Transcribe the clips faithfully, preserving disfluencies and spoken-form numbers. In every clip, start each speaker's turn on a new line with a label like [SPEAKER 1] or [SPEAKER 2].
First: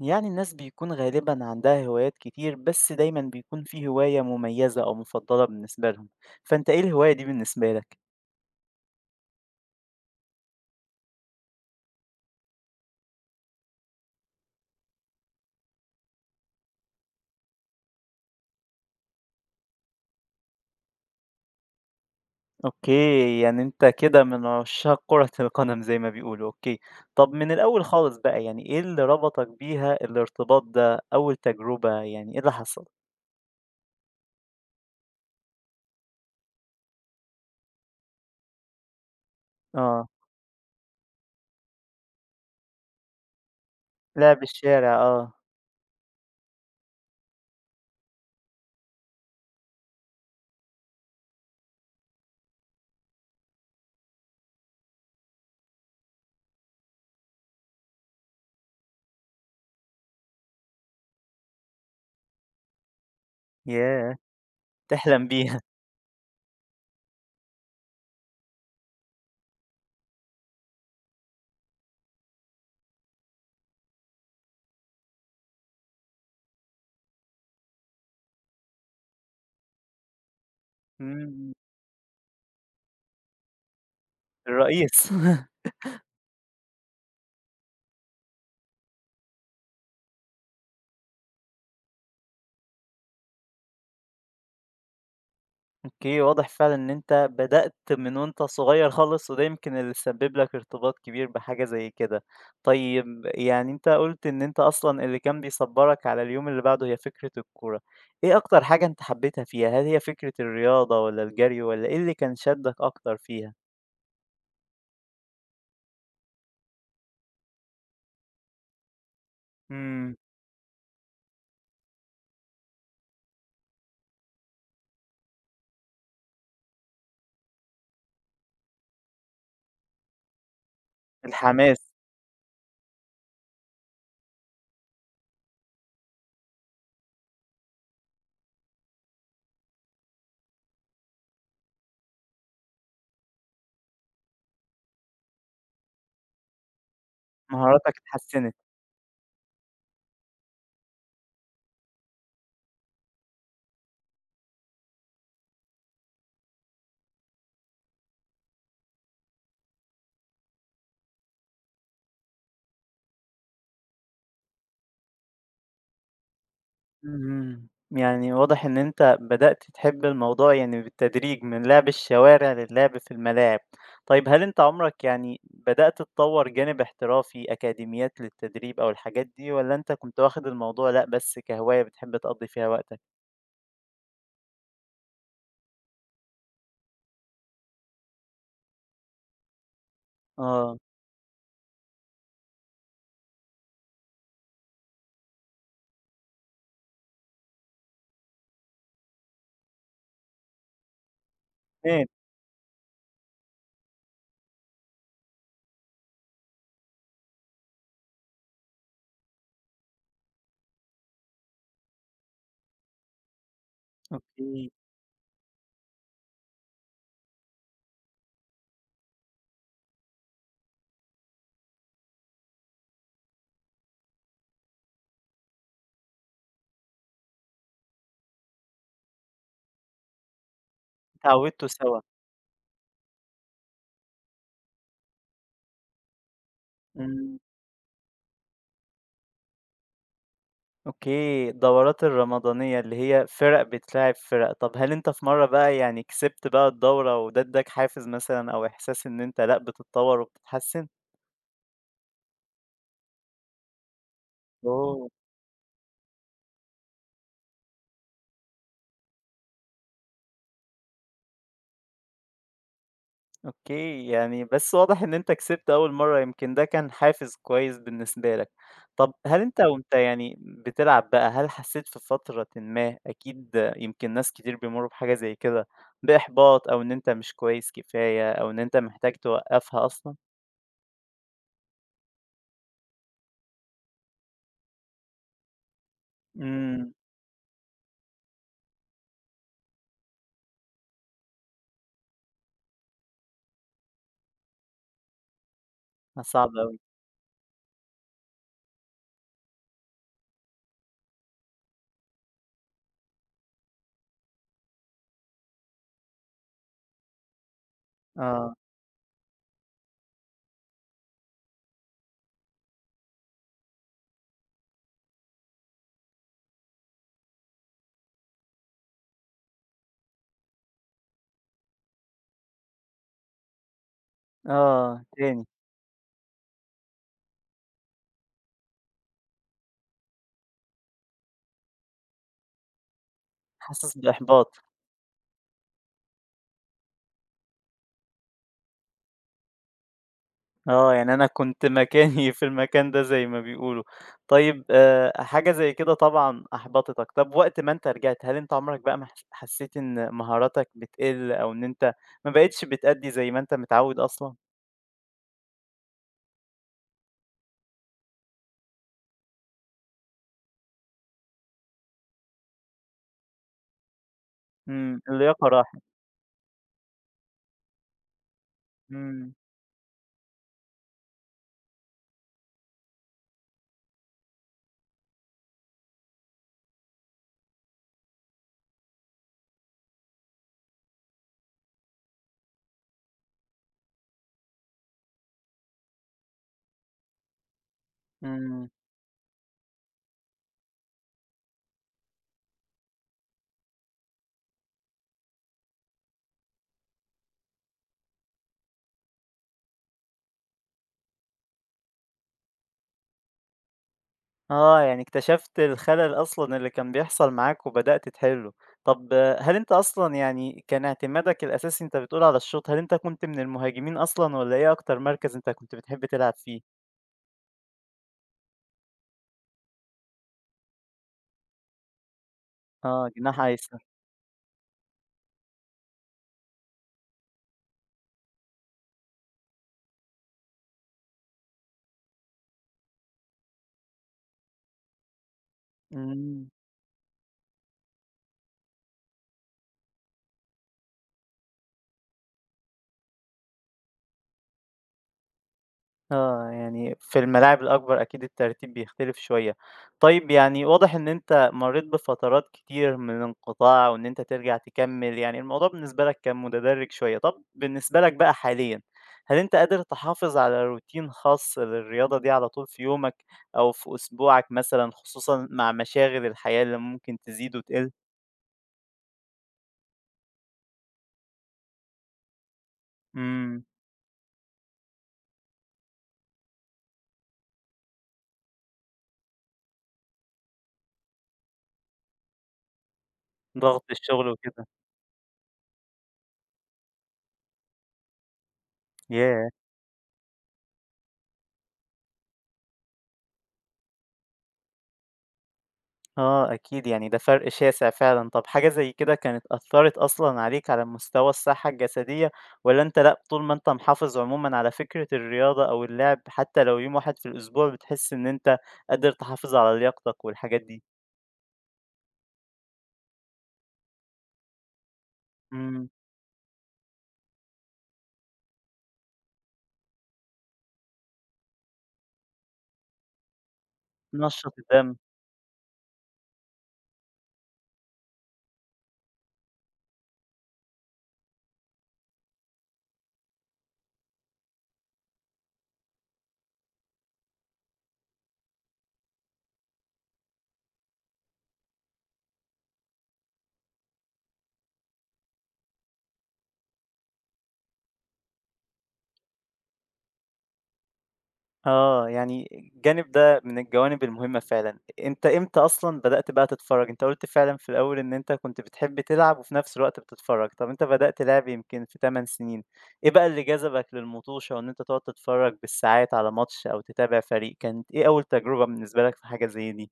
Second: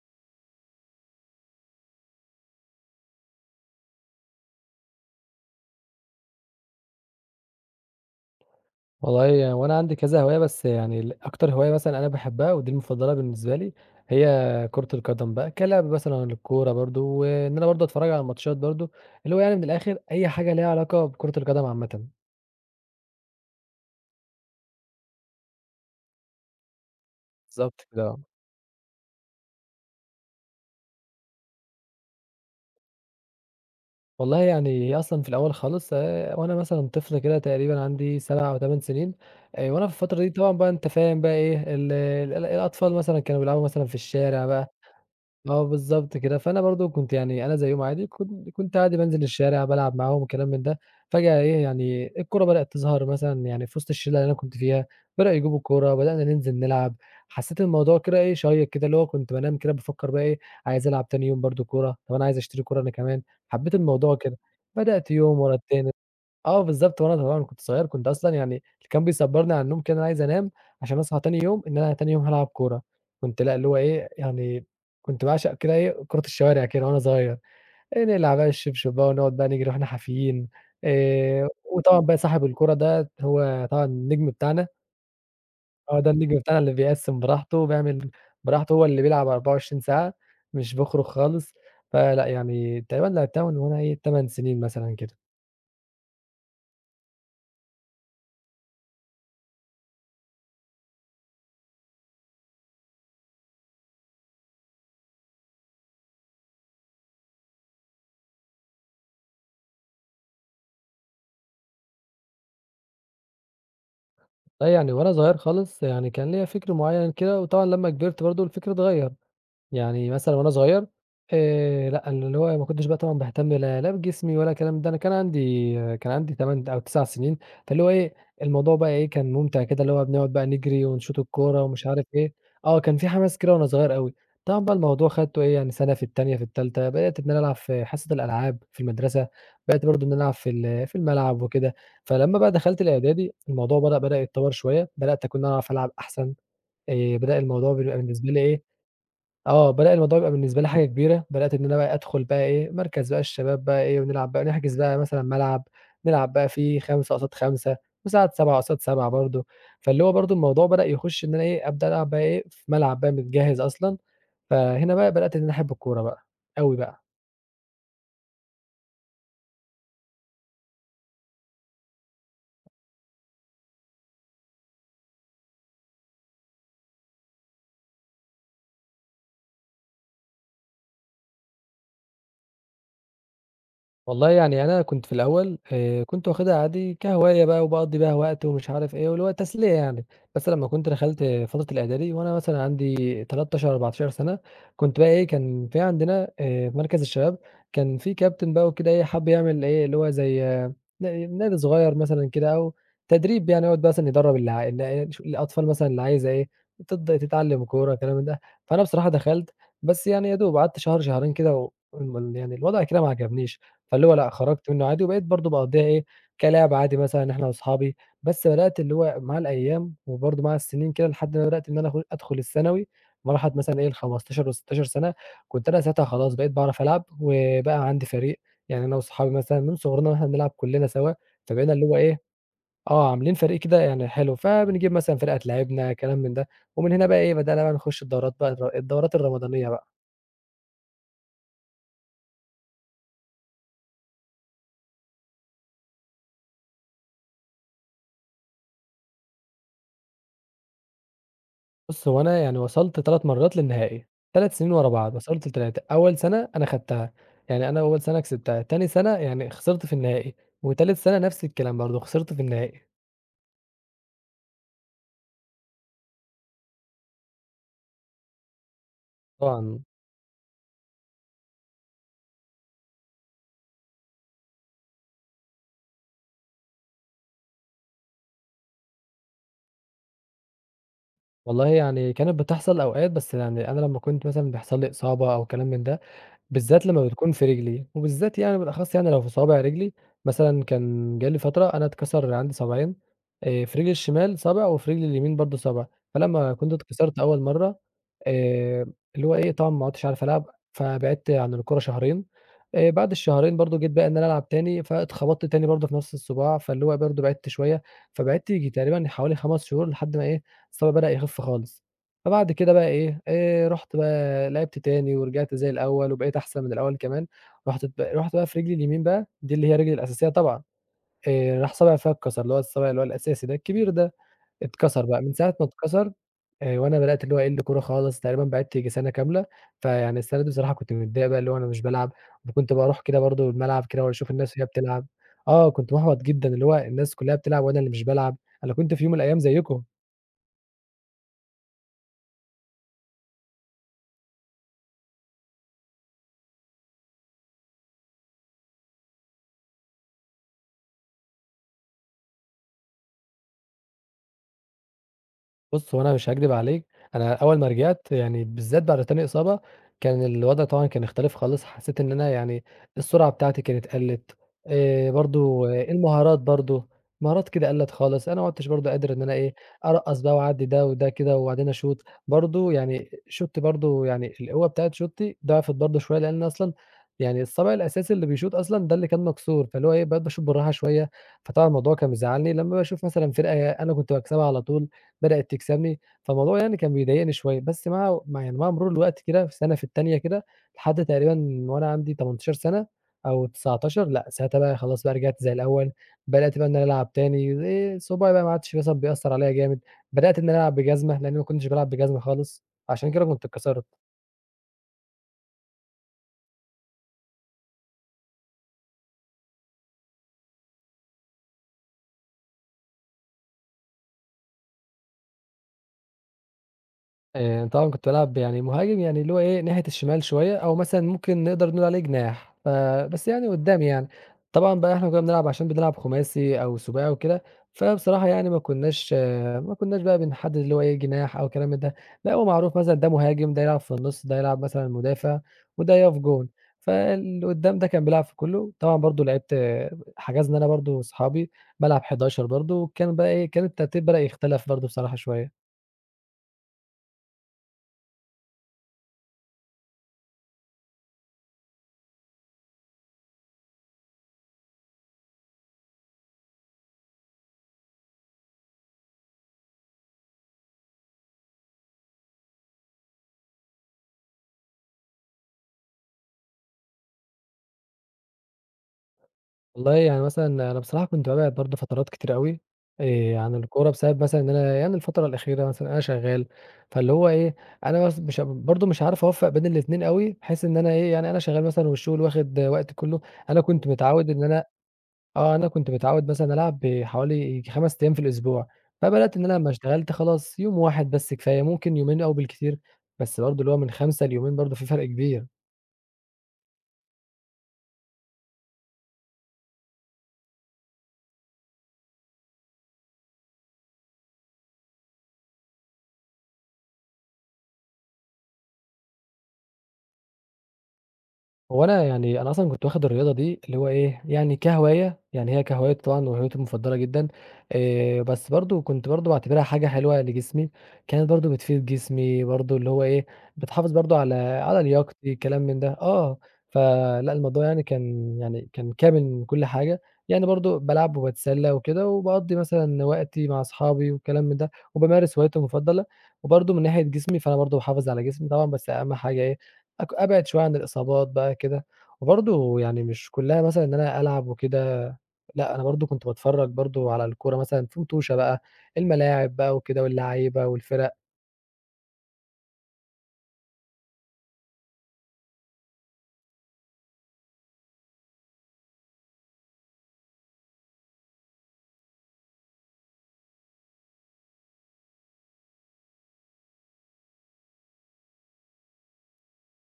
[SPEAKER 1] يعني الناس بيكون غالبا عندها هوايات كتير بس دايما بيكون في هواية مميزة أو مفضلة بالنسبة لهم، فأنت إيه الهواية دي بالنسبة لك؟
[SPEAKER 2] والله يعني وأنا عندي كذا هواية، بس يعني ال أكتر هواية مثلًا أنا باحبها ودي المفضلة بالنسبة لي، هي كرة القدم بقى، كلعب مثلًا للكورة برضه، وإن أنا برضه أتفرّج على الماتشات برضه، اللي هو يعني من الآخر أي حاجة ليها علاقة بكرة القدم عامةً.
[SPEAKER 1] أوكي، يعني أنت كده من عشاق كرة القدم زي ما بيقولوا. أوكي، طب من
[SPEAKER 2] بالضبط
[SPEAKER 1] الأول
[SPEAKER 2] كده،
[SPEAKER 1] خالص
[SPEAKER 2] آه.
[SPEAKER 1] بقى يعني إيه اللي ربطك بيها الارتباط ده، أول تجربة يعني إيه اللي حصل؟
[SPEAKER 2] والله يعني هي أصلًا في الأول خالص آآ، وأنا مثلًا طفل كده تقريبًا عندي سبعة أو ثماني سنين، آآ، وأنا في
[SPEAKER 1] آه،
[SPEAKER 2] الفترة دي طبعًا بقى أنت فاهم بقى إيه، ال ال الأطفال مثلًا كانوا بيلعبوا مثلًا في
[SPEAKER 1] لعب
[SPEAKER 2] الشارع بقى،
[SPEAKER 1] الشارع، آه.
[SPEAKER 2] آه بالضبط كده، فأنا برضه كنت يعني أنا زيّهم عادي، كنت كنت عادي بانزل الشارع بالعب معاهم وكلام من ده، فجأة إيه يعني الكورة بدأت تظهر مثلًا يعني في وسط الشلة اللي أنا كنت فيها، بدأوا يجيبوا الكورة، بدأنا ننزل نلعب، حسّيت الموضوع كده إيه شيّق كده، اللي هو كنت بانام كده بافكّر بقى إيه عايز ألعب تاني يوم برضه كورة، طب أنا عايز أشتري كورة أنا كمان، حبّيت الموضوع
[SPEAKER 1] ياه،
[SPEAKER 2] كده، بدأت
[SPEAKER 1] تحلم
[SPEAKER 2] يوم ورا
[SPEAKER 1] بيها.
[SPEAKER 2] التاني آه بالضبط، وأنا طبعًا كنت صغير كنت أصلًا يعني اللي كان بيصبّرني على النوم كده إن أنا عايز أنام عشان أصحى تاني يوم، إن أنا تاني يوم هالعب كورة، كنت لأ، اللي هو إيه يعني كنت باعشق كده إيه كورة الشوارع كده وأنا صغير، آآ نلعب بقى الشبشب بقى ونقعد بقى نجري وإحنا حافيين آآ،
[SPEAKER 1] مم،
[SPEAKER 2] وطبعًا بقى صاحب الكورة ده هو طبعًا النجم بتاعنا،
[SPEAKER 1] الرئيس.
[SPEAKER 2] هو ده النجم بتاعنا اللي بيقسّم براحته، بيعمل براحته، هو اللي بيلعب أربعة وعشرين ساعة مش باخرج خالص، فلأ يعني تقريبًا لعبتها من وأنا إيه ثماني سنين مثلًا كده.
[SPEAKER 1] أوكي، واضح فعلًا إن أنت بدأت من وأنت صغير خالص، وده يمكن اللي سبب لك ارتباط كبير بحاجة زي كده. طيب، يعني أنت قُلت إن أنت أصلًا اللي كان بيصبّرك على اليوم اللي بعده هي فكرة الكورة، إيه أكتر حاجة أنت حبيتها فيها؟ هل هي فكرة الرياضة والّا الجري والّا إيه اللي كان شدّك أكتر فيها؟
[SPEAKER 2] لأ يعني وأنا صغير خالص يعني كان ليّا فِكر معيّن كده، وطبعًا لمّا كبرت برضه الفِكر اتغيّر. يعني
[SPEAKER 1] إمم.
[SPEAKER 2] مثلًا وأنا صغير آآ لأ، اللي هو ما كنتش بقى طبعًا باهتم لا لا بجسمي ولا الكلام ده، أنا كان عندي كان عندي ثماني أو تسعة سنين، فاللي هو إيه، الموضوع بقى إيه، كان ممتع كده اللي هو بنقعد بقى نجري ونشوط الكورة ومش
[SPEAKER 1] الحماس.
[SPEAKER 2] عارف إيه، آه، كان في حماس كده وأنا صغير أوي. طبعًا بقى الموضوع خدته إيه، يعني سَنة في التانية في التالتة، بدأت إن أنا ألعب في حصة الألعاب في المدرسة، بدأت برضه إن أنا ألعب في ال في الملعب وكده. فلمّا بقى دخلت الإعدادي الموضوع بدأ بدأ يتطور شوية، بدأت أكون أنا أعرف ألعب أحسن، آآ بدأ الموضوع
[SPEAKER 1] مهاراتك
[SPEAKER 2] بيبقى بالنسبة لي
[SPEAKER 1] اتحسنت.
[SPEAKER 2] إيه آه، بالاقي الموضوع بيبقى بالنسبة لي حاجة كبيرة، بدأت إن أنا بقى أدخل بقى إيه، مركز بقى الشباب بقى إيه، ونلعب بقى نحجز بقى مثلًا ملعب، نلعب بقى فيه خمسة قصاد خمسة وساعات سبعة قصاد سبعة برضه، فاللي هو برضه الموضوع بدأ يخش إن أنا إيه، أبدأ ألعب بقى إيه، في ملعب بقى متجهز أصلًا، فهنا بقى بدأت إن أنا أحب الكورة بقى، أوي بقى.
[SPEAKER 1] إمم، يعني واضح إن أنت بدأت تحب الموضوع يعني بالتدريج من لعب الشوارع للعب في الملاعب. طيب، هل أنت عمرك يعني بدأت تطوّر جانب احترافي، أكاديميات للتدريب أو الحاجات دي، والّا أنت كنت واخد الموضوع لأ بس كهواية بتحب تقضّي فيها وقتك؟
[SPEAKER 2] والله يعني أنا كنت في الأول آآ كنت واخدها عادي كهواية بقى وباقضّي بيها وقت ومش عارف إيه، واللي هو تسلية يعني، بس لمّا
[SPEAKER 1] آه.
[SPEAKER 2] كنت دخلت فترة الإعدادي وأنا مثلًا عندي ثلاثة عشر أربعة عشر سَنة، كنت بقى إيه، كان في عندنا آآ في مركز الشباب كان في كابتن بقى وكده إيه، حَب يعمل إيه، اللي هو زي نا نادي صغير
[SPEAKER 1] تمام.
[SPEAKER 2] مثلًا كده أو تدريب يعني يقعد مثلًا يدرّب اللي عا اللي إيه، ش الأطفال مثلًا اللي عايزة إيه، تبدأ تتعلّم كورة كلام من ده، فأنا بصراحة دخلت، بس يعني يا دوب قعدت شهر، شهرين كده و ال يعني الوضع كده ما عجبنيش. فاللي هو لأ، خرجت
[SPEAKER 1] أوكي.
[SPEAKER 2] منّه عادي، وبقيت برضه باقضّيها إيه، كلعب عادي مثلًا إحنا وأصحابي، بس بدأت اللي هو مع الأيام وبرضه مع السنين كده لحد ما بدأت إن أنا آخ أدخل الثانوي، مرحلة مثلًا إيه ال15 و16 سَنة، كنت أنا ساعتها خلاص بقيت باعرف ألعب، وبقى عندي فريق، يعني أنا وأصحابي مثلًا من صغرنا وإحنا بنلعب كُلّنا سوا،
[SPEAKER 1] اتعوّدتوا
[SPEAKER 2] فبقينا اللي هو
[SPEAKER 1] سوا.
[SPEAKER 2] إيه، آه، عاملين فريق كده يعني حلو، فبنجيب مثلًا فرقة تلاعبنا كلام من ده، ومن هنا بقى إيه
[SPEAKER 1] إمم.
[SPEAKER 2] بدأنا بقى نخش الدورات بقى الر الدورات الرمضانية بقى.
[SPEAKER 1] أوكي، الدورات الرمضانية اللي هي فِرَق بتلاعب فِرَق، طَب هل أنت في مرّة بقى يعني كسبت بقى الدورة وده ادّاك حافز مثلًا أو إحساس إن أنت لأ، بتتطوّر وبتتحسّن؟
[SPEAKER 2] بُص، هو أنا يعني وصلت ثلاث مرّات للنهائي، ثلاث سنين ورا
[SPEAKER 1] آه.
[SPEAKER 2] بعض، وصلت ل3، أول سَنة أنا خدتها، يعني أنا أول سَنة كسبتها، تاني سَنة يعني خسرت في النهائي، وتالت سَنة نفس الكلام برضه، خسرت في النهائي.
[SPEAKER 1] أوكي، يعني بس واضح إن أنت كسبت أول مرّة، يمكن ده كان حافز كويس بالنسبة لك. طَب هل أنت
[SPEAKER 2] طبعًا
[SPEAKER 1] وأنت يعني بتلعب بقى، هل حسّيت في فترةٍ ما أكيد يمكن ناس كتير بيمرّوا بحاجة زي كده، بإحباط أو إن أنت مش كويس كفاية أو إن أنت محتاج توقّفها أصلًا؟
[SPEAKER 2] والله يعني كانت بتحصل أوقات، بس يعني أنا لمّا كنت مثلًا بيحصل لي إصابة أو كلام من ده بالذات
[SPEAKER 1] إمم.
[SPEAKER 2] لمّا بتكون في رجلي، وبالذات يعني بالأخص يعني لو في صوابع رجلي، مثلًا كان جالي فترة أنا اتكسر عندي صابعين، آآ في رجلي الشمال صابع وفي رجلي اليمين برضه صابع،
[SPEAKER 1] ده صعب
[SPEAKER 2] فلمّا كنت
[SPEAKER 1] أوي.
[SPEAKER 2] اتكسرت أول مرّة آآ اللي هو إيه، طبعًا ما عُدتش عارف ألعب، فبعدت عن الكورة شهرين، آآ بعد الشهرين برضه جيت بقى إن أنا ألعب تاني، فاتخبطت تاني برضه في نفس الصباع، فاللي هو برضه بعدت شوية، فبعدت
[SPEAKER 1] آه.
[SPEAKER 2] ييجي تقريبًا حوالي خمس شهور لحد ما إيه، الصابع بدأ يخف خالص. فبعد كده بقى إيه، آآ رُحت بقى لعبت تاني ورجعت زي الأول وبقيت أحسن من الأول كمان، رُحت ب رُحت بقى في رجلي اليمين بقى، دي اللي هي رجلي الأساسية طبعًا، آآ راح صابعي فيها اتكسر، اللي هو الصابع اللي هو الأساسي ده الكبير ده،
[SPEAKER 1] آه،
[SPEAKER 2] اتكسر بقى من
[SPEAKER 1] تاني.
[SPEAKER 2] ساعة ما اتكسر آآ وأنا بدأت اللي هو أقِل كورة خالص، تقريبا بعدت ييجي سَنة كاملة، فيعني السَنة دي بصراحة كنت متضايق بقى اللي هو أنا مش بالعب، وكنت باروح كده برضه الملعب
[SPEAKER 1] حاسس
[SPEAKER 2] كده واشوف الناس
[SPEAKER 1] بإحباط.
[SPEAKER 2] وهي بتلعب، آه كنت مُحبَط جدًا، اللي هو الناس كلّها بتلعب وأنا اللي مش بالعب، أنا كنت في يوم من الأيام زيّكم.
[SPEAKER 1] آه، يعني أنا كنت مكاني في المكان ده زي ما بيقولوا. طيب آآ، حاجة زي كده طبعًا أحبطتك، طب وقت ما أنت رجعت هل أنت عمرك بقى ما حس حسيت إن مهاراتك بتقل أو إن أنت ما بقيتش بتأدّي زي ما أنت متعوّد أصلًا؟
[SPEAKER 2] بُص، هو أنا مش هاكدب عليك، أنا أول ما رجعت يعني بالذات بعد تاني إصابة، كان الوضع طبعًا كان اختلف خالص، حسيت إن أنا يعني السرعة بتاعتي كانت قلّت،
[SPEAKER 1] إمم،
[SPEAKER 2] آآ
[SPEAKER 1] اللياقة
[SPEAKER 2] برضه
[SPEAKER 1] راحت.
[SPEAKER 2] المهارات برضه، مهارات كده قلّت خالص، أنا ما عُدتش برضه قادر إن أنا
[SPEAKER 1] إمم.
[SPEAKER 2] إيه، أرقّص بقى وأعدّي ده وده كده وبعدين أشوط، برضه يعني شوطّي برضه يعني القوة بتاعة شوطّي ضعفت برضه شوية، لإن أصلًا يعني الصابع الأساسي اللي بيشوط أصلًا ده اللي كان مكسور، فاللي هو إيه بقيت باشوط بالراحة شوية، فطبعًا الموضوع كان مزعّلني، لمّا باشوف مثلًا فرقة أنا كنت باكسبها على طول بدأت تكسبني، فالموضوع يعني كان بيضايقني شوية، بس مع مع يعني
[SPEAKER 1] إمم.
[SPEAKER 2] مع مرور الوقت كده في سَنة في التانية كده، لحد تقريبًا وأنا عندي تمنتاشر سَنة أو تسعة عشر لأ، ساعتها بقى خلاص بقى رجعت زي الأول، بدأت بقى إن أنا ألعب تاني، آآ، صباعي بقى ما عادش مثلًا بيأثّر عليّا جامد، بدأت إن أنا ألعب بجزمة، لإنّي ما كنتش بالعب بجزمة خالص، عشان كده كنت اتكسرت.
[SPEAKER 1] آه، يعني اكتشفت الخلل أصلًا اللي كان بيحصل معاك وبدأت تحلّه. طب آه، هل أنت أصلًا يعني كان اعتمادك الأساسي أنت بتقول على الشوط، هل أنت كنت من المهاجمين أصلًا والّا إيه أكتر مركز أنت كنت بتحب تلعب فيه؟
[SPEAKER 2] آآ طبعًا كنت بالعب يعني مهاجم، يعني اللي هو إيه، ناحية الشمال شوية أو مثلًا ممكن نقدر نقول عليه جناح، ف
[SPEAKER 1] آه،
[SPEAKER 2] بس
[SPEAKER 1] جناح
[SPEAKER 2] يعني
[SPEAKER 1] أيسر.
[SPEAKER 2] قدّام يعني. طبعًا بقى إحنا كُنّا بنلعب عشان بنلعب خماسي أو سُباعي وكده، فبصراحة يعني ما كُنّاش ما كُنّاش بقى بنحدّد اللي هو إيه، جناح أو كلام من ده، لأ هو معروف مثلًا ده مهاجم، ده يلعب في النُص، ده يلعب مثلًا مدافع وده يقف جون،
[SPEAKER 1] إمم.
[SPEAKER 2] فاللي قدّام ده كان بيلعب في كُلّه. طبعًا برضه لعبت حجزنا أنا برضه وأصحابي، بالعب حداشر برضه، وكان بقى إيه، كان الترتيب بدأ يختلف برضه بصراحة شوية.
[SPEAKER 1] آه، يعني في الملاعب الأكبر أكيد الترتيب بيختلف شوية. طيب، يعني واضح إن أنت مرّيت بفترات كتير من الانقطاع وإن أنت ترجع تكمّل، يعني الموضوع بالنسبة لك كان متدرِّج شوية. طَب بالنسبة لك بقى حاليًا، هل أنت قادر تحافظ على روتين خاص للرياضة دي على طول في يومك أو في أسبوعك مثلًا خصوصًا مع مشاغل الحياة اللي ممكن تزيد وتقِل؟
[SPEAKER 2] والله يعني مثلًا أنا بصراحة كنت بابعد برضه فترات كتير أوي آآ، عن
[SPEAKER 1] إمم.
[SPEAKER 2] الكورة بسبب مثلًا إن أنا يعني الفترة الأخيرة مثلًا أنا شغّال، فاللي هو إيه، أنا بس مش برضه مش عارف أوفّق بين الاتنين أوي، بحيث إن أنا إيه، يعني أنا شغّال مثلًا والشغل واخد وقتي كلّه، أنا
[SPEAKER 1] ضغط
[SPEAKER 2] كنت
[SPEAKER 1] الشغل
[SPEAKER 2] متعوّد إن أنا
[SPEAKER 1] وكده.
[SPEAKER 2] آه، أنا كنت متعوّد مثلًا ألعب حوالي خمسة أيام في الأسبوع، فبدأت إن
[SPEAKER 1] ياه!
[SPEAKER 2] أنا لمّا اشتغلت خلاص يوم واحد بس كفاية، ممكن يومين أوي بالكتير، بس برضه اللي هو من خمسة ليومين برضه في فرق كبير.
[SPEAKER 1] آه أكيد، يعني ده فرْق شاسع فعلًا. طَب حاجة زي كده كانت أثّرت أصلًا عليك على مستوى الصحّة الجسدية والّا أنت لأ، طول ما أنت محافظ عمومًا على فكرة الرياضة أو اللعب حتى لو يوم واحد في الأسبوع بتحس إن أنت قادر تحافظ على لياقتك والحاجات دي؟
[SPEAKER 2] هو أنا يعني أنا أصلًا كنت واخد الرياضة دي اللي هو إيه، يعني كهواية، يعني هي
[SPEAKER 1] إمم.
[SPEAKER 2] كهوايتي طبعًا وهوايتي المفضلة جدًا، آآ بس برضه كنت برضه باعتبرها حاجة حلوة لجسمي، كانت برضه بتفيد جسمي برضه اللي هو إيه، بتحافظ برضه على
[SPEAKER 1] تنشّط
[SPEAKER 2] على
[SPEAKER 1] الدم.
[SPEAKER 2] لياقتي كلام من ده، آه، فلأ الموضوع يعني كان يعني كان كامل من كل حاجة، يعني برضه بالعب وباتسلى وكده، وباقضّي مثلًا وقتي مع أصحابي وكلام من ده، وبامارس هوايتي المفضلة، وبرضه من ناحية جسمي فأنا برضه باحافظ على جسمي طبعًا، بس أهم حاجة إيه أك أبعد شوية عن الإصابات بقى كده، وبرضه يعني مش كُلّها مثلًا إن أنا ألعب وكده، لأ أنا برضه كنت باتفرّج برضه على الكورة مثلًا في مُطوشة بقى، الملاعب بقى وكده واللعايبة والفِرَق.
[SPEAKER 1] آه، يعني الجانب ده من الجوانب المهمة فعلًا. أنت إمتى أصلًا بدأت بقى تتفرّج؟ أنت قُلت فعلًا في الأول إن أنت كنت بتحب تلعب وفي نفس الوقت بتتفرّج، طَب أنت بدأت لعب يمكن في تمن سنين، إيه بقى اللي جذبك للمطوشة وإن أنت تقعد تتفرّج بالساعات على ماتش أو تتابع فريق؟ كانت إيه أول تجربة بالنسبة لك في حاجة زي دي؟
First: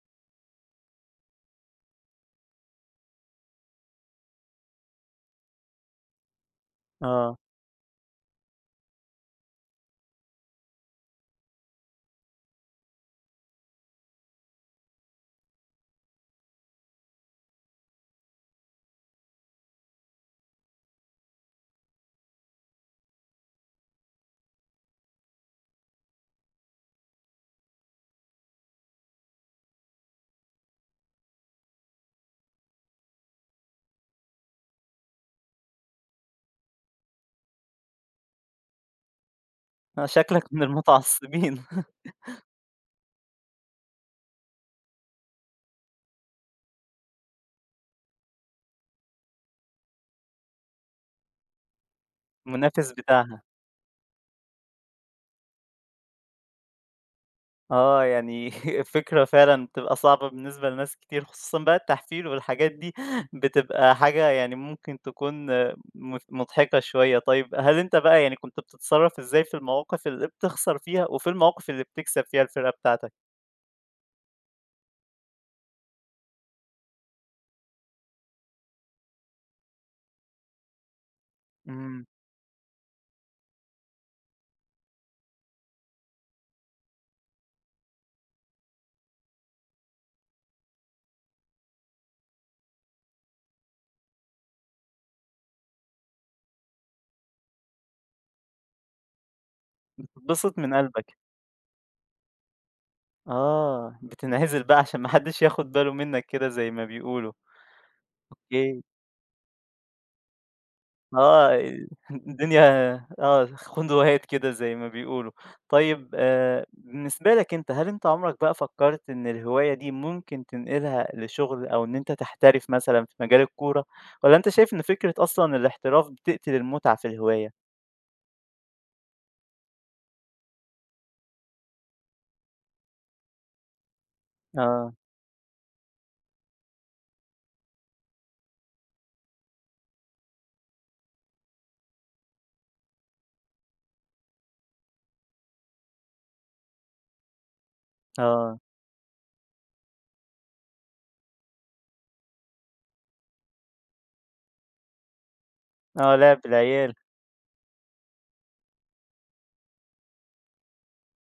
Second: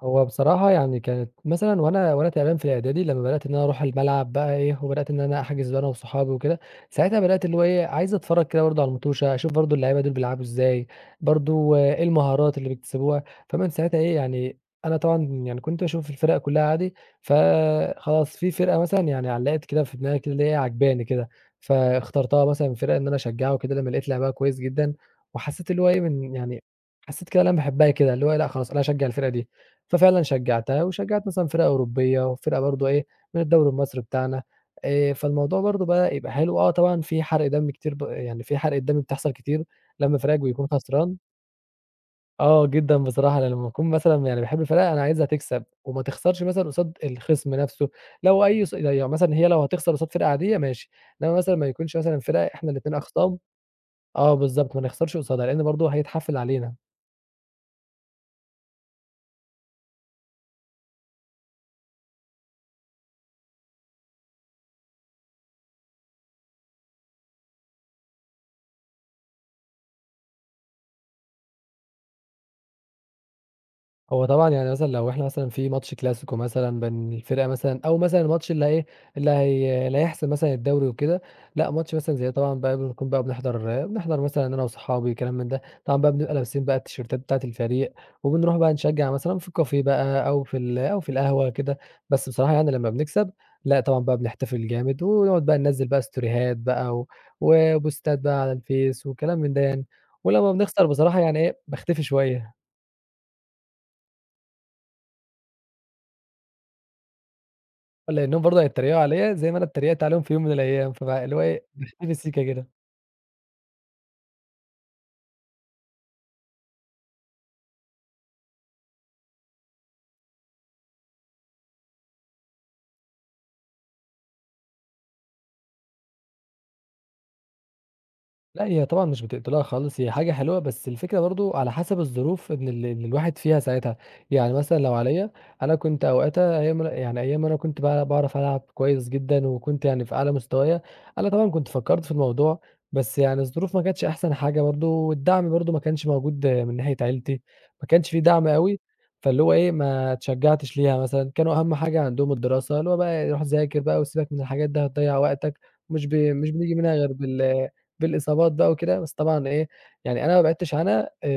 [SPEAKER 2] هو بصراحة يعني كانت مثلًا وأنا وأنا تقريبًا في الإعدادي لمّا بدأت إن أنا أروح الملعب بقى إيه، وبدأت إن أنا أحجز بقى أنا وصحابي وكده، ساعتها
[SPEAKER 1] آه.
[SPEAKER 2] بدأت اللي هو إيه، عايز أتفرّج كده برضه على المُطوشة، أشوف برضه اللعيبة دول بيلعبوا إزاي، برضه آه، إيه المهارات اللي بيكتسبوها، فمن ساعتها إيه، يعني أنا طبعًا يعني كنت باشوف الفرق كُلّها عادي، فخلاص في فرقة مثلًا يعني علّقت كده في دماغي كده اللي هي عاجباني كده، فاخترتها مثلًا فرقة إن أنا أشجّعها وكده لمّا لقيت لعبها كويس جدًا، وحسّيت اللي هو إيه، من يعني حسّيت كده اللي أنا باحبها كده، اللي هو إيه، لأ خلاص أنا هاشجّع الفرقة دي. ففعلًا شجّعتها، وشجّعت مثلًا فرق أوروبية، وفرقة برضه إيه، من الدوري المصري بتاعنا. آآ، فالموضوع برضه بدأ يبقى حلو. آه طبعًا في حرق دم كتير ب يعني في حرقة دم بتحصل كتير
[SPEAKER 1] آه،
[SPEAKER 2] لمّا فريقك
[SPEAKER 1] شكلك من
[SPEAKER 2] بيكون خسران.
[SPEAKER 1] المتعصبين.
[SPEAKER 2] آه جدًا بصراحة، أنا لمّا أكون مثلًا يعني باحب الفرقة أنا عايزها تكسب، وما تخسرش مثلًا قصاد الخصم نفسه. لو أي ص يعني مثلًا هي لو هتخسر قصاد فرقة عادية ماشي، إنّما مثلًا ما يكونش مثلًا فرقة إحنا
[SPEAKER 1] المنافس
[SPEAKER 2] الاتنين أخصام.
[SPEAKER 1] بتاعها.
[SPEAKER 2] آه بالضبط، ما نخسرش قصادها، لإن برضه هيتحفّل علينا.
[SPEAKER 1] آه، يعني فكرة فعلًا بتبقى صعبة بالنسبة لناس كتير، خصوصًا بقى التحفيل والحاجات دي بتبقى حاجة يعني ممكن تكون آه، م مضحكة شوية. طيب، هل أنت بقى يعني كنت بتتصرّف إزاي في المواقف اللي بتخسر فيها، وفي المواقف اللي بتكسب فيها الفرقة بتاعتك؟
[SPEAKER 2] هو طبعًا يعني مثلًا لو إحنا مثلًا في ماتش كلاسيكو مثلًا بين الفرقة مثلًا أو مثلًا الماتش اللي إيه، اللي هي اللي هيحسم مثلًا الدوري وكده. لأ ماتش
[SPEAKER 1] إمم.
[SPEAKER 2] مثلًا زي طبعًا بقى بنكون بقى بنحضر بنحضر مثلًا أنا وصحابي كلام من ده، طبعًا بقى بنبقى لابسين بقى التيشيرتات بتاعة الفريق، وبنروح بقى نشجّع مثلًا في الكافيه بقى أو في ال أو في القهوة كده. بس بصراحة يعني لمّا بنكسب، لأ طبعًا بقى بنحتفل جامد، ونقعد بقى ننزّل بقى ستوريهات بقى و وبوستات بقى على الفيس وكلام من ده يعني. ولمّا
[SPEAKER 1] بتتبسط من
[SPEAKER 2] بنخسر
[SPEAKER 1] قلبك.
[SPEAKER 2] بصراحة يعني إيه، باختفي شوية.
[SPEAKER 1] آه، بتنعزل بقى عشان ما حدش ياخد باله منّك كده زي ما بيقولوا.
[SPEAKER 2] لإنهم برضه
[SPEAKER 1] أوكي.
[SPEAKER 2] هيتريقوا عليَّ زي ما أنا اتريقت عليهم في يوم من الأيام، فبقى اللي هو
[SPEAKER 1] آه،
[SPEAKER 2] إيه، دي في السيكة كده.
[SPEAKER 1] الدنيا آه، خندوهات كده زي ما بيقولوا. طيب آآ، بالنسبة لك أنت، هل أنت عمرك بقى فكّرت إن الهواية دي ممكن تنقلها لشغل أو إن أنت تحترف مثلًا في مجال الكورة، والّا أنت شايف إن فكرة أصلًا الاحتراف بتقتل المتعة في الهواية؟
[SPEAKER 2] لأ، هي طبعًا مش بتقتلها خالص، هي حاجة حلوة، بس الفكرة برضه على حسب الظروف إن ال اللي الواحد فيها ساعتها، يعني مثلًا
[SPEAKER 1] آه.
[SPEAKER 2] لو عليّا أنا كنت أوقاتها أيام ما أنا يعني أيام ما أنا كنت بقى باعرف ألعب كويس جدًا، وكنت يعني في أعلى مستوايا. أنا طبعًا كنت فكّرت في الموضوع، بس يعني الظروف ما كانتش أحسن حاجة برضه، والدعم برضه ما كانش موجود من ناحية عيلتي، ما كانش في دعم
[SPEAKER 1] آه.
[SPEAKER 2] أوي. فاللي هو إيه ما اتشجّعتش ليها مثلًا، كانوا أهم حاجة عندهم الدراسة، اللي هو بقى روح ذاكر بقى وسيبك من الحاجات دي هتضيّع وقتك، مش ب
[SPEAKER 1] آه، لعب
[SPEAKER 2] مش بنيجي منها
[SPEAKER 1] العيال.
[SPEAKER 2] غير بال بالإصابات بقى وكده. بس طبعًا إيه، يعني أنا ما بعِدتش عنها. آآ،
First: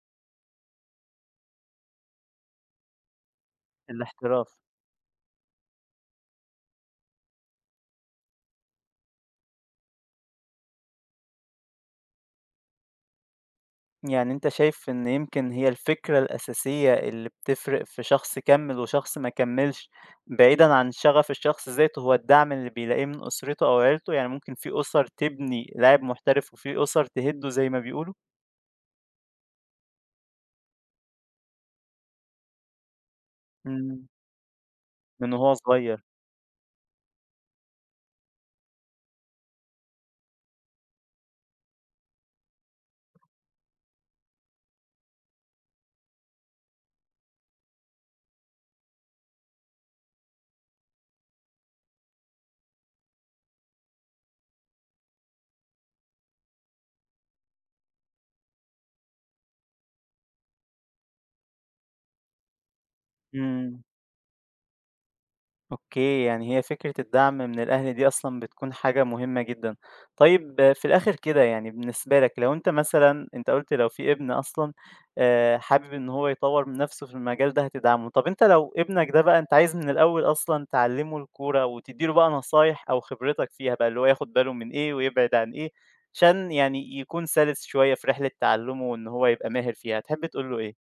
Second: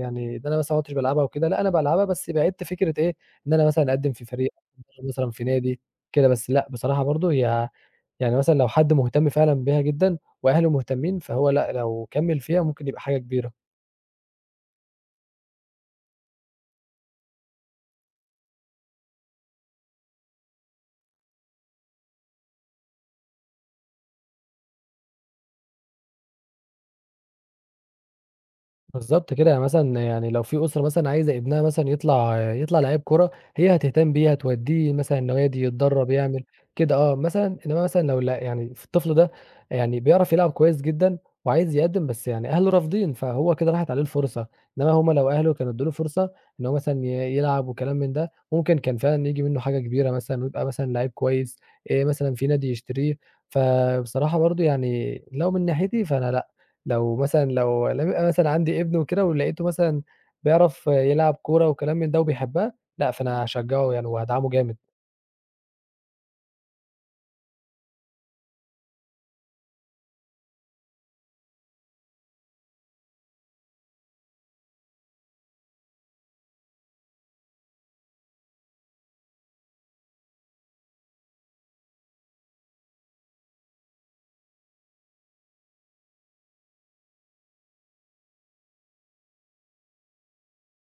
[SPEAKER 2] يعني ده أنا مثلًا ما عُدتش بالعبها وكده، لأ أنا بالعبها بس بعِدت فكرة إيه، إن أنا مثلًا أقدّم في فريق،
[SPEAKER 1] الاحتراف.
[SPEAKER 2] أقدّم مثلًا في نادي كده. بس لأ بصراحة برضه هي يعني مثلًا لو حد مهتم فعلًا بيها جدًا وأهله مهتمين، فهو لأ لو كمّل فيها ممكن يبقى حاجة كبيرة.
[SPEAKER 1] يعني أنت شايف إن يمكن هي الفكرة الأساسية اللي بتفرق في شخص كمّل وشخص ما كمّلش، بعيدًا عن شغف الشخص ذاته هو الدعم اللي بيلاقيه من أسرته أو عيلته، يعني ممكن في أسر تبني لاعب محترف وفي أسر تهِدّه زي ما بيقولوا؟
[SPEAKER 2] بالضبط كده، يعني مثلًا يعني لو في أسرة مثلًا عايزة ابنها مثلًا يطلع يطلع لعيب كورة، هي
[SPEAKER 1] إمم.
[SPEAKER 2] هتهتم بيه، هتوديه مثلًا
[SPEAKER 1] من وهو
[SPEAKER 2] نوادي
[SPEAKER 1] صغير.
[SPEAKER 2] يتدرّب، يعمل كده آه. مثلًا إنما مثلًا لو لأ يعني في الطفل ده يعني بيعرف يلعب كويس جدًا وعايز يقدّم، بس يعني أهله رافضين، فهو كده راحت عليه الفرصة. إنما هم لو أهله كانوا ادّوا له فرصة إن هو مثلًا ي يلعب وكلام من ده، ممكن كان فعلًا ييجي منّه حاجة كبيرة مثلًا ويبقى مثلًا لعيب كويس، آآ مثلًا في نادي يشتريه. فبصراحة برضه يعني لو من ناحيتي فأنا لأ، لو مثلًا لو لم يبقى مثلًا عندي ابن وكده ولقيته مثلًا بيعرف يلعب كورة وكلام من ده وبيحبها، لأ، فأنا
[SPEAKER 1] إمم.
[SPEAKER 2] هاشجّعه يعني وهادعمه جامد.
[SPEAKER 1] أوكي، يعني هي فكرة الدعم من الأهل دي أصلًا بتكون حاجة مهمة جدًا. طيب آه، في الآخر كده يعني بالنسبة لك لو أنت مثلًا أنت قُلت لو في ابن أصلًا آآ، حابب إن هو يطوّر من نفسه في المجال ده هتدعمه، طب أنت لو ابنك ده بقى أنت عايز من الأول أصلًا تعلّمه الكورة وتدّي له بقى نصايح أو خبرتك فيها بقى، اللي هو ياخد باله من إيه ويبعد عن إيه، عشان يعني يكون سَلِس شوية في رحلة تعلُّمه وإن هو يبقى ماهر فيها، تحب تقول له إيه؟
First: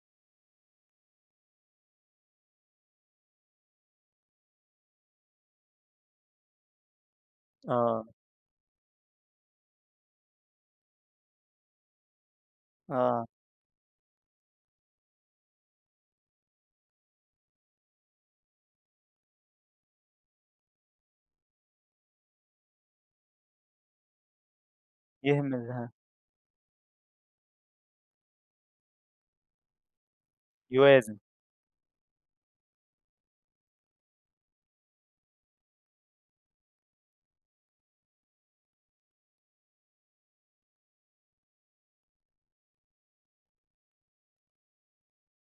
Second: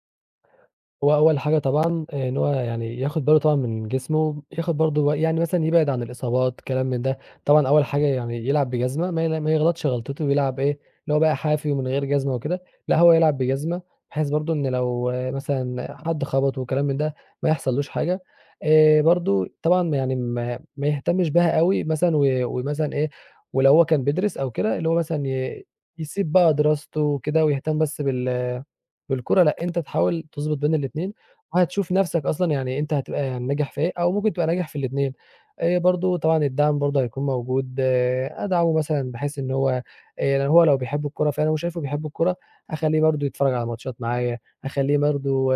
[SPEAKER 2] هو أول حاجة طبعًا آه، إن هو يعني ياخد باله طبعًا من جسمه، ياخد برضه يعني مثلًا يبعد عن الإصابات كلام من ده. طبعًا أول حاجة
[SPEAKER 1] آه.
[SPEAKER 2] يعني يلعب بجزمة ما ي ما يغلطش غلطته ويلعب إيه، اللي هو بقى حافي ومن غير جزمة وكده، لأ هو
[SPEAKER 1] آه،
[SPEAKER 2] يلعب بجزمة بحيث برضه إن لو مثلًا حد خبطه وكلام من ده ما يحصلوش حاجة. آآ برضه طبعًا يعني ما ما يهتمش بها أوي مثلًا و ومثلًا إيه، ولو هو كان بيدرس أو كده اللي هو مثلًا ي
[SPEAKER 1] يهمل ها.
[SPEAKER 2] يسيب بقى دراسته وكده ويهتم بس بال بالكورة لأ، أنت تحاول تضبط بين الاتنين،
[SPEAKER 1] يوازن.
[SPEAKER 2] وهتشوف نَفْسك أصلًا يعني أنت هتبقى يعني ناجح في إيه، أو ممكن تبقى ناجح في الاتنين. آآ برضه طبعًا الدعم برضه هيكون موجود. آه، أدعمه مثلًا بحيث إن هو آآ هو لو بيحب الكورة فأنا وشايفه بيحب الكورة، هاخلّيه برضه يتفرّج على ماتشات معايا، هاخلّيه برضه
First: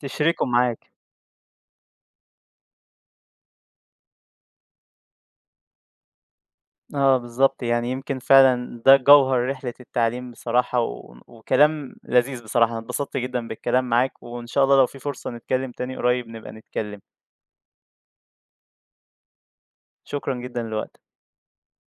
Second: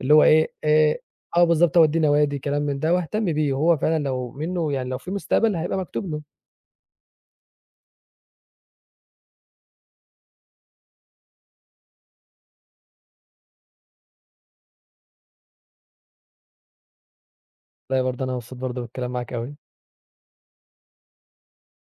[SPEAKER 2] اللي هو
[SPEAKER 1] تشرِكه
[SPEAKER 2] إيه،
[SPEAKER 1] معاك.
[SPEAKER 2] آآ آه بالضبط، أودّيه نوادي، كلام من ده واهتم بيه، وهو فعلًا لو منّه يعني لو في مستقبل هيبقى مكتوب له.
[SPEAKER 1] آه بالضبط، يعني يمكن فعلًا ده جوهر رحلة التعليم بصراحة، و وكلام لذيذ بصراحة، أنا اتبسطت جدًا بالكلام معاك، وإن شاء الله لو في فرصة نتكلم تاني قريب نبقى نتكلم،
[SPEAKER 2] والله برضه أنا مبسوط برضه بالكلام معاك أوي.
[SPEAKER 1] شكرًا جدًا لوقتك.